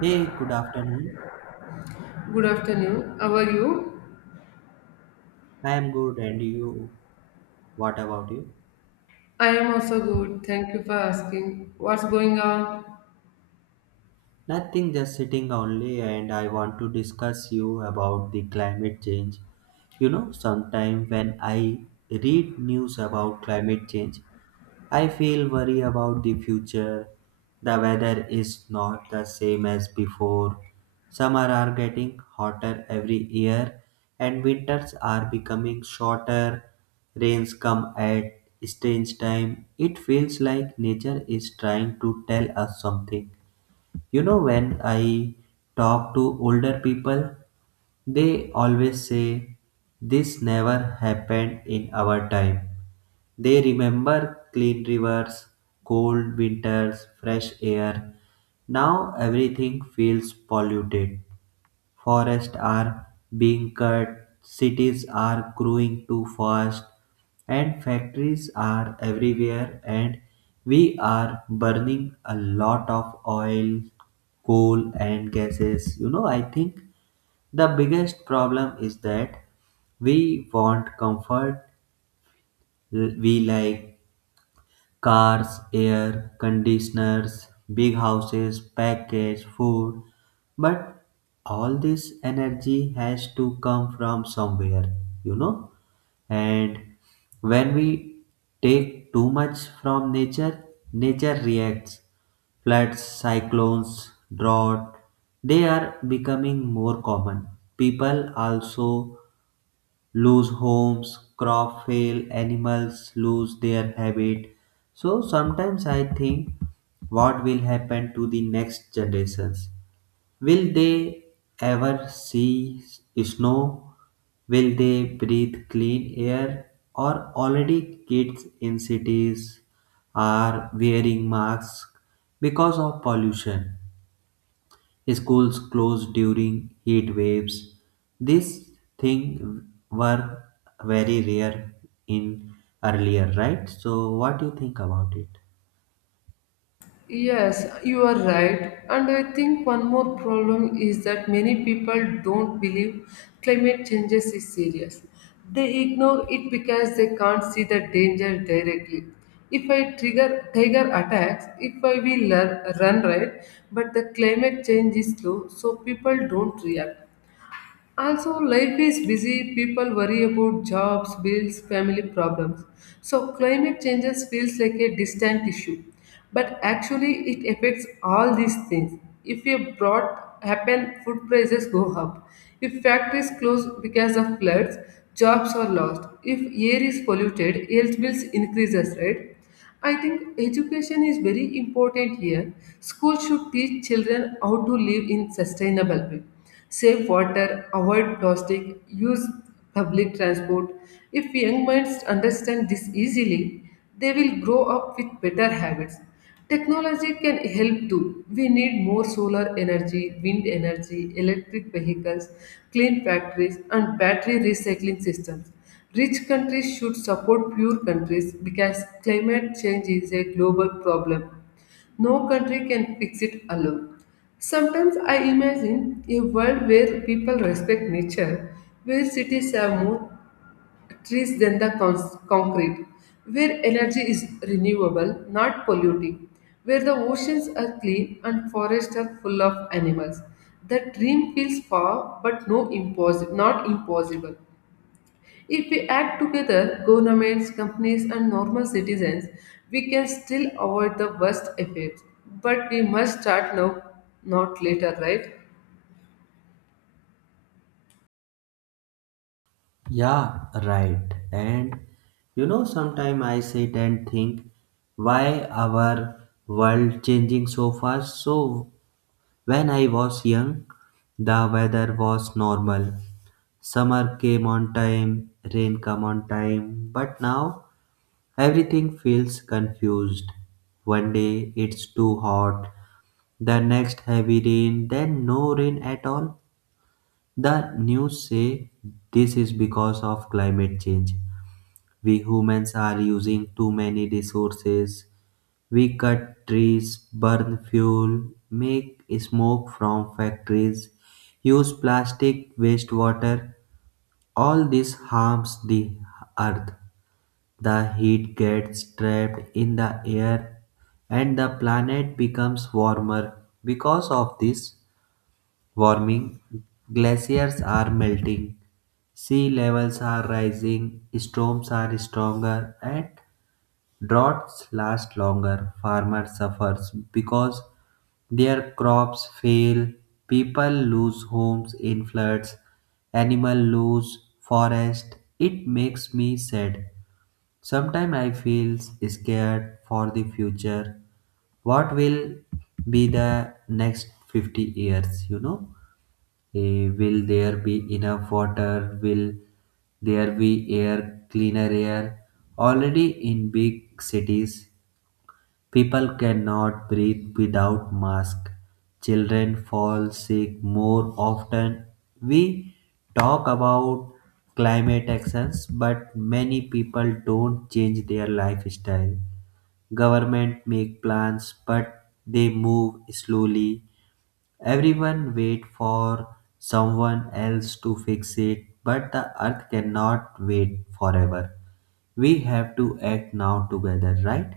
Hey, good afternoon. Good afternoon. How are you? I am good, and you? What about you? I am also good. Thank you for asking. What's going on? Nothing, just sitting only, and I want to discuss you about the climate change. Sometime when I read news about climate change, I feel worry about the future. The weather is not the same as before. Summer are getting hotter every year and winters are becoming shorter. Rains come at strange time. It feels like nature is trying to tell us something. When I talk to older people, they always say this never happened in our time, they remember clean rivers, cold winters, fresh air. Now everything feels polluted. Forests are being cut, cities are growing too fast, and factories are everywhere. And we are burning a lot of oil, coal, and gases. I think the biggest problem is that we want comfort, we like cars, air conditioners, big houses, packaged food. But all this energy has to come from somewhere, you know? And when we take too much from nature, nature reacts. Floods, cyclones, drought, they are becoming more common. People also lose homes, crop fail, animals lose their habit. So sometimes I think, what will happen to the next generations? Will they ever see snow? Will they breathe clean air? Or already kids in cities are wearing masks because of pollution? Schools closed during heat waves. These things were very rare in earlier, right? So what do you think about it? Yes, you are right. And I think one more problem is that many people don't believe climate changes is serious. They ignore it because they can't see the danger directly. If I trigger tiger attacks, if I will learn, run right, but the climate change is slow, so people don't react. Also, life is busy, people worry about jobs, bills, family problems. So, climate changes feels like a distant issue, but actually, it affects all these things. If a drought happen, food prices go up. If factories close because of floods, jobs are lost. If air is polluted, air bills increases, right? I think education is very important here. School should teach children how to live in sustainable way. Save water, avoid plastic, use public transport. If young minds understand this easily, they will grow up with better habits. Technology can help too. We need more solar energy, wind energy, electric vehicles, clean factories, and battery recycling systems. Rich countries should support poor countries because climate change is a global problem. No country can fix it alone. Sometimes I imagine a world where people respect nature, where cities have more trees than the concrete, where energy is renewable, not polluting, where the oceans are clean and forests are full of animals. The dream feels far, but no not impossible. If we act together, governments, companies, and normal citizens, we can still avoid the worst effects. But we must start now, not later, right? Yeah, right. And sometimes I sit and think why our world changing so fast. So when I was young, the weather was normal. Summer came on time, rain come on time, but now everything feels confused. One day it's too hot, the next heavy rain, then no rain at all. The news say this is because of climate change. We humans are using too many resources. We cut trees, burn fuel, make smoke from factories, use plastic, wastewater. All this harms the earth. The heat gets trapped in the air and the planet becomes warmer. Because of this warming, glaciers are melting, sea levels are rising, storms are stronger, and droughts last longer. Farmers suffer because their crops fail, people lose homes in floods, animals lose forest. It makes me sad. Sometimes I feel scared for the future. What will be the next 50 years, you know? Will there be enough water? Will there be air, cleaner air? Already in big cities, people cannot breathe without masks. Children fall sick more often. We talk about climate actions, but many people don't change their lifestyle. Government make plans, but they move slowly. Everyone wait for someone else to fix it, but the earth cannot wait forever. We have to act now together, right?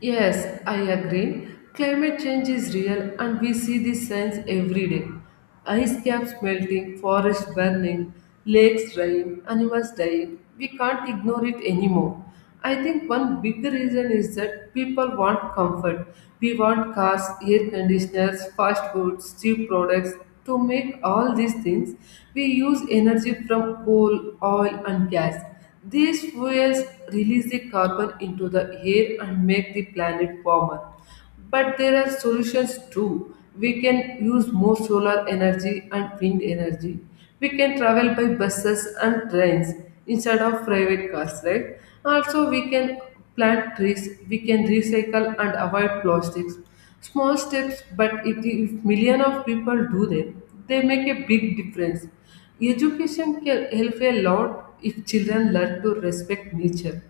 Yes, I agree. Climate change is real and we see the signs every day. Ice caps melting, forests burning, lakes drying, animals dying. We can't ignore it anymore. I think one big reason is that people want comfort. We want cars, air conditioners, fast foods, cheap products. To make all these things, we use energy from coal, oil, and gas. These fuels release the carbon into the air and make the planet warmer. But there are solutions too. We can use more solar energy and wind energy. We can travel by buses and trains instead of private cars, right? Also, we can plant trees, we can recycle and avoid plastics. Small steps, but it, if million of people do them, they make a big difference. Education can help a lot if children learn to respect nature.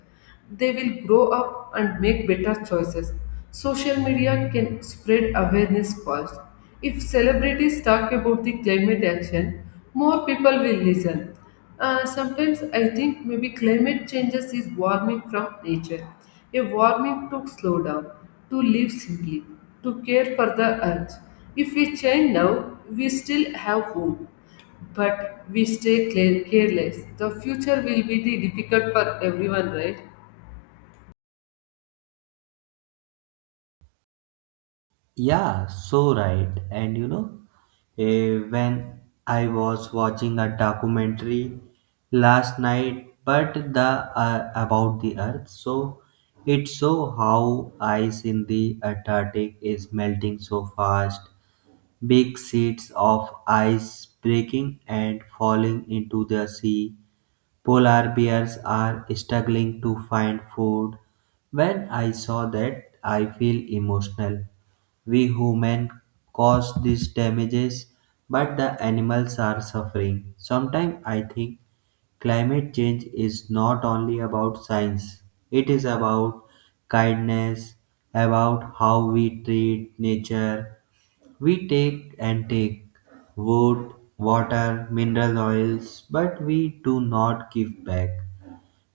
They will grow up and make better choices. Social media can spread awareness fast. If celebrities talk about the climate action, more people will listen. Sometimes I think maybe climate changes is warming from nature, a warming to slow down, to live simply, to care for the earth. If we change now, we still have hope but we stay careless. The future will be the difficult for everyone, right? Yeah, so right. And when I was watching a documentary last night, but the about the Earth, so it show how ice in the Antarctic is melting so fast, big sheets of ice breaking and falling into the sea. Polar bears are struggling to find food. When I saw that, I feel emotional, we humans cause these damages, but the animals are suffering. Sometimes I think climate change is not only about science, it is about kindness, about how we treat nature. We take and take wood, water, mineral oils, but we do not give back.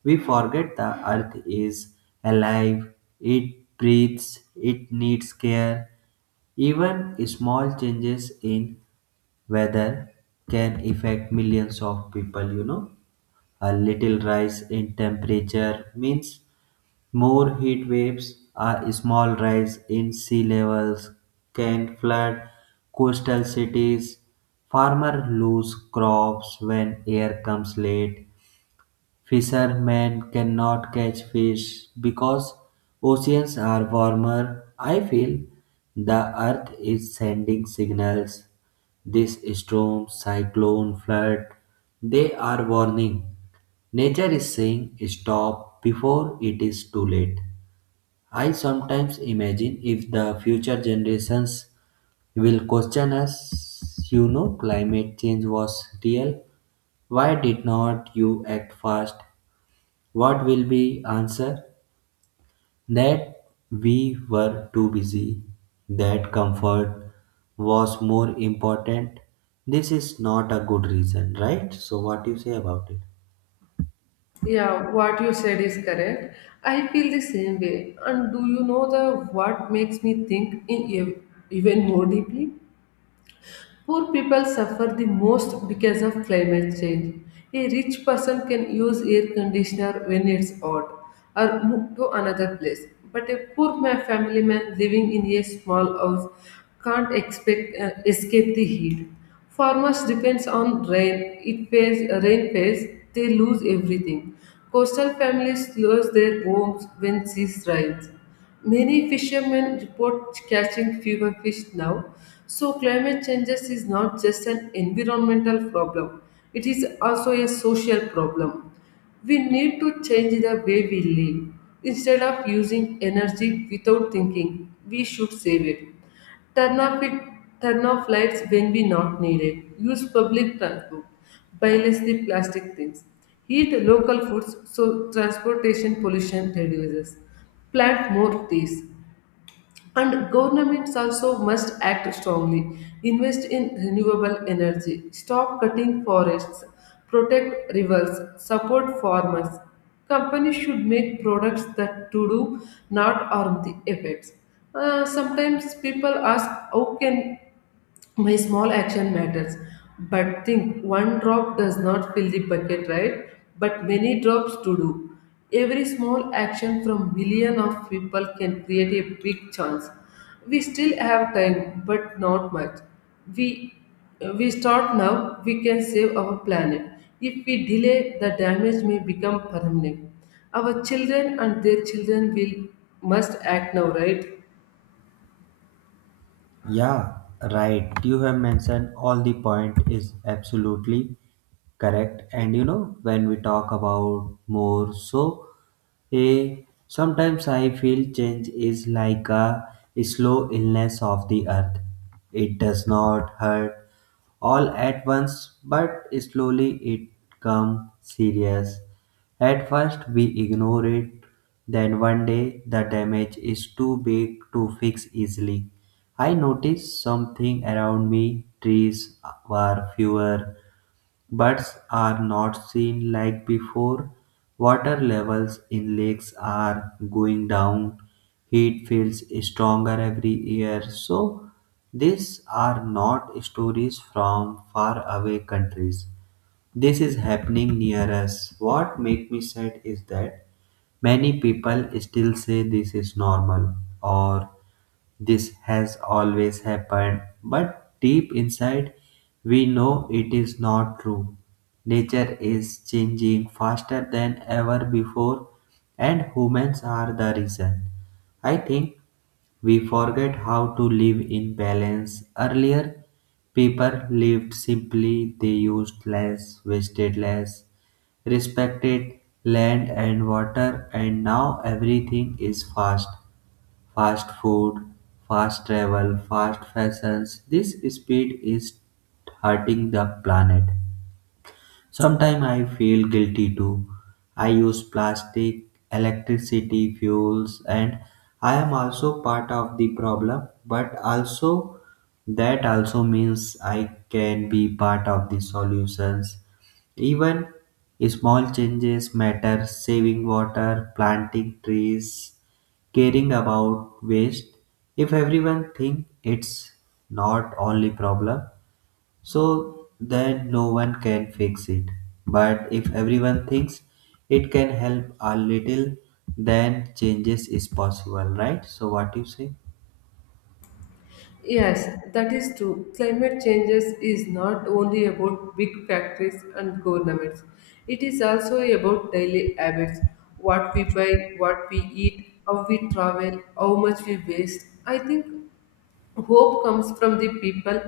We forget the earth is alive, it breathes, it needs care. Even small changes in weather can affect millions of people. A little rise in temperature means more heat waves. A small rise in sea levels can flood coastal cities. Farmers lose crops when air comes late. Fishermen cannot catch fish because oceans are warmer. I feel the earth is sending signals. This storm, cyclone, flood, they are warning. Nature is saying stop before it is too late. I sometimes imagine if the future generations will question us, climate change was real. Why did not you act fast? What will be answer? That we were too busy, that comfort was more important. This is not a good reason, right? So what do you say about it? Yeah, what you said is correct. I feel the same way. And do you know the what makes me think in even more deeply? Poor people suffer the most because of climate change. A rich person can use air conditioner when it's hot or move to another place. But a poor family man living in a small house can't expect escape the heat. Farmers depends on rain. It fails, rain fails, they lose everything. Coastal families lose their homes when seas rise. Many fishermen report catching fewer fish now. So, climate changes is not just an environmental problem, it is also a social problem. We need to change the way we live. Instead of using energy without thinking, we should save it. Turn off it Turn off lights when we not need it. Use public transport. Buy less the plastic things. Eat local foods so transportation pollution reduces. Plant more trees. And governments also must act strongly, invest in renewable energy, stop cutting forests, protect rivers, support farmers. Companies should make products that to do not harm the effects. Sometimes people ask, how can my small action matters, but think one drop does not fill the bucket, right? But many drops to do, every small action from million of people can create a big chance. We still have time, but not much. We we start now we can save our planet. If we delay, the damage may become permanent. Our children and their children will must act now, right? Yeah, right. You have mentioned all the point is absolutely correct. And you know, when we talk about more, so a sometimes I feel change is like a slow illness of the earth. It does not hurt all at once, but slowly it comes serious. At first we ignore it, then one day the damage is too big to fix easily. I noticed something around me, trees were fewer, birds are not seen like before, water levels in lakes are going down, heat feels stronger every year. So, these are not stories from faraway countries. This is happening near us. What makes me sad is that many people still say this is normal, or this has always happened, but deep inside we know it is not true. Nature is changing faster than ever before, and humans are the reason. I think we forget how to live in balance. Earlier, people lived simply, they used less, wasted less, respected land and water, and now everything is fast. Fast food, fast travel, fast fashions. This speed is hurting the planet. Sometimes I feel guilty too. I use plastic, electricity, fuels, and I am also part of the problem, but also that also means I can be part of the solutions. Even small changes matter, saving water, planting trees, caring about waste. If everyone think it's not only problem, so then no one can fix it. But if everyone thinks it can help a little, then changes is possible, right? So what do you say? Yes, that is true. Climate changes is not only about big factories and governments. It is also about daily habits, what we buy, what we eat, how we travel, how much we waste. I think hope comes from the people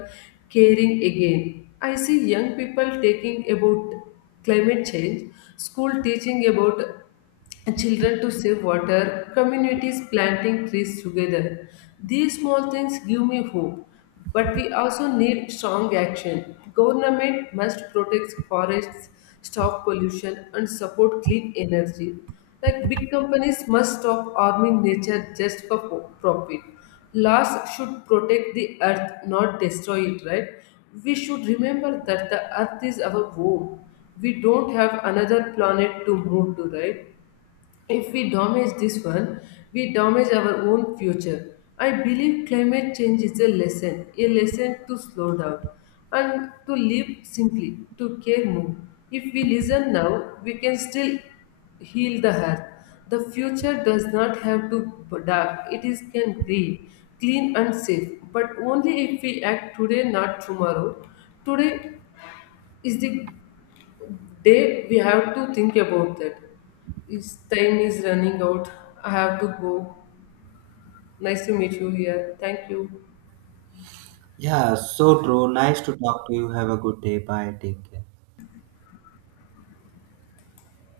caring again. I see young people taking about climate change, school teaching about children to save water, communities planting trees together. These small things give me hope, but we also need strong action. Government must protect forests, stop pollution, and support clean energy. Like big companies must stop harming nature just for profit. Laws should protect the earth, not destroy it, right? We should remember that the earth is our home. We don't have another planet to move to, right? If we damage this one, we damage our own future. I believe climate change is a lesson to slow down and to live simply, to care more. If we listen now, we can still heal the earth. The future does not have to be dark, it is can green, clean and safe, but only if we act today, not tomorrow. Today is the day we have to think about that. It's time is running out. I have to go. Nice to meet you here. Thank you. Yeah, so true. Nice to talk to you. Have a good day. Bye. Take care.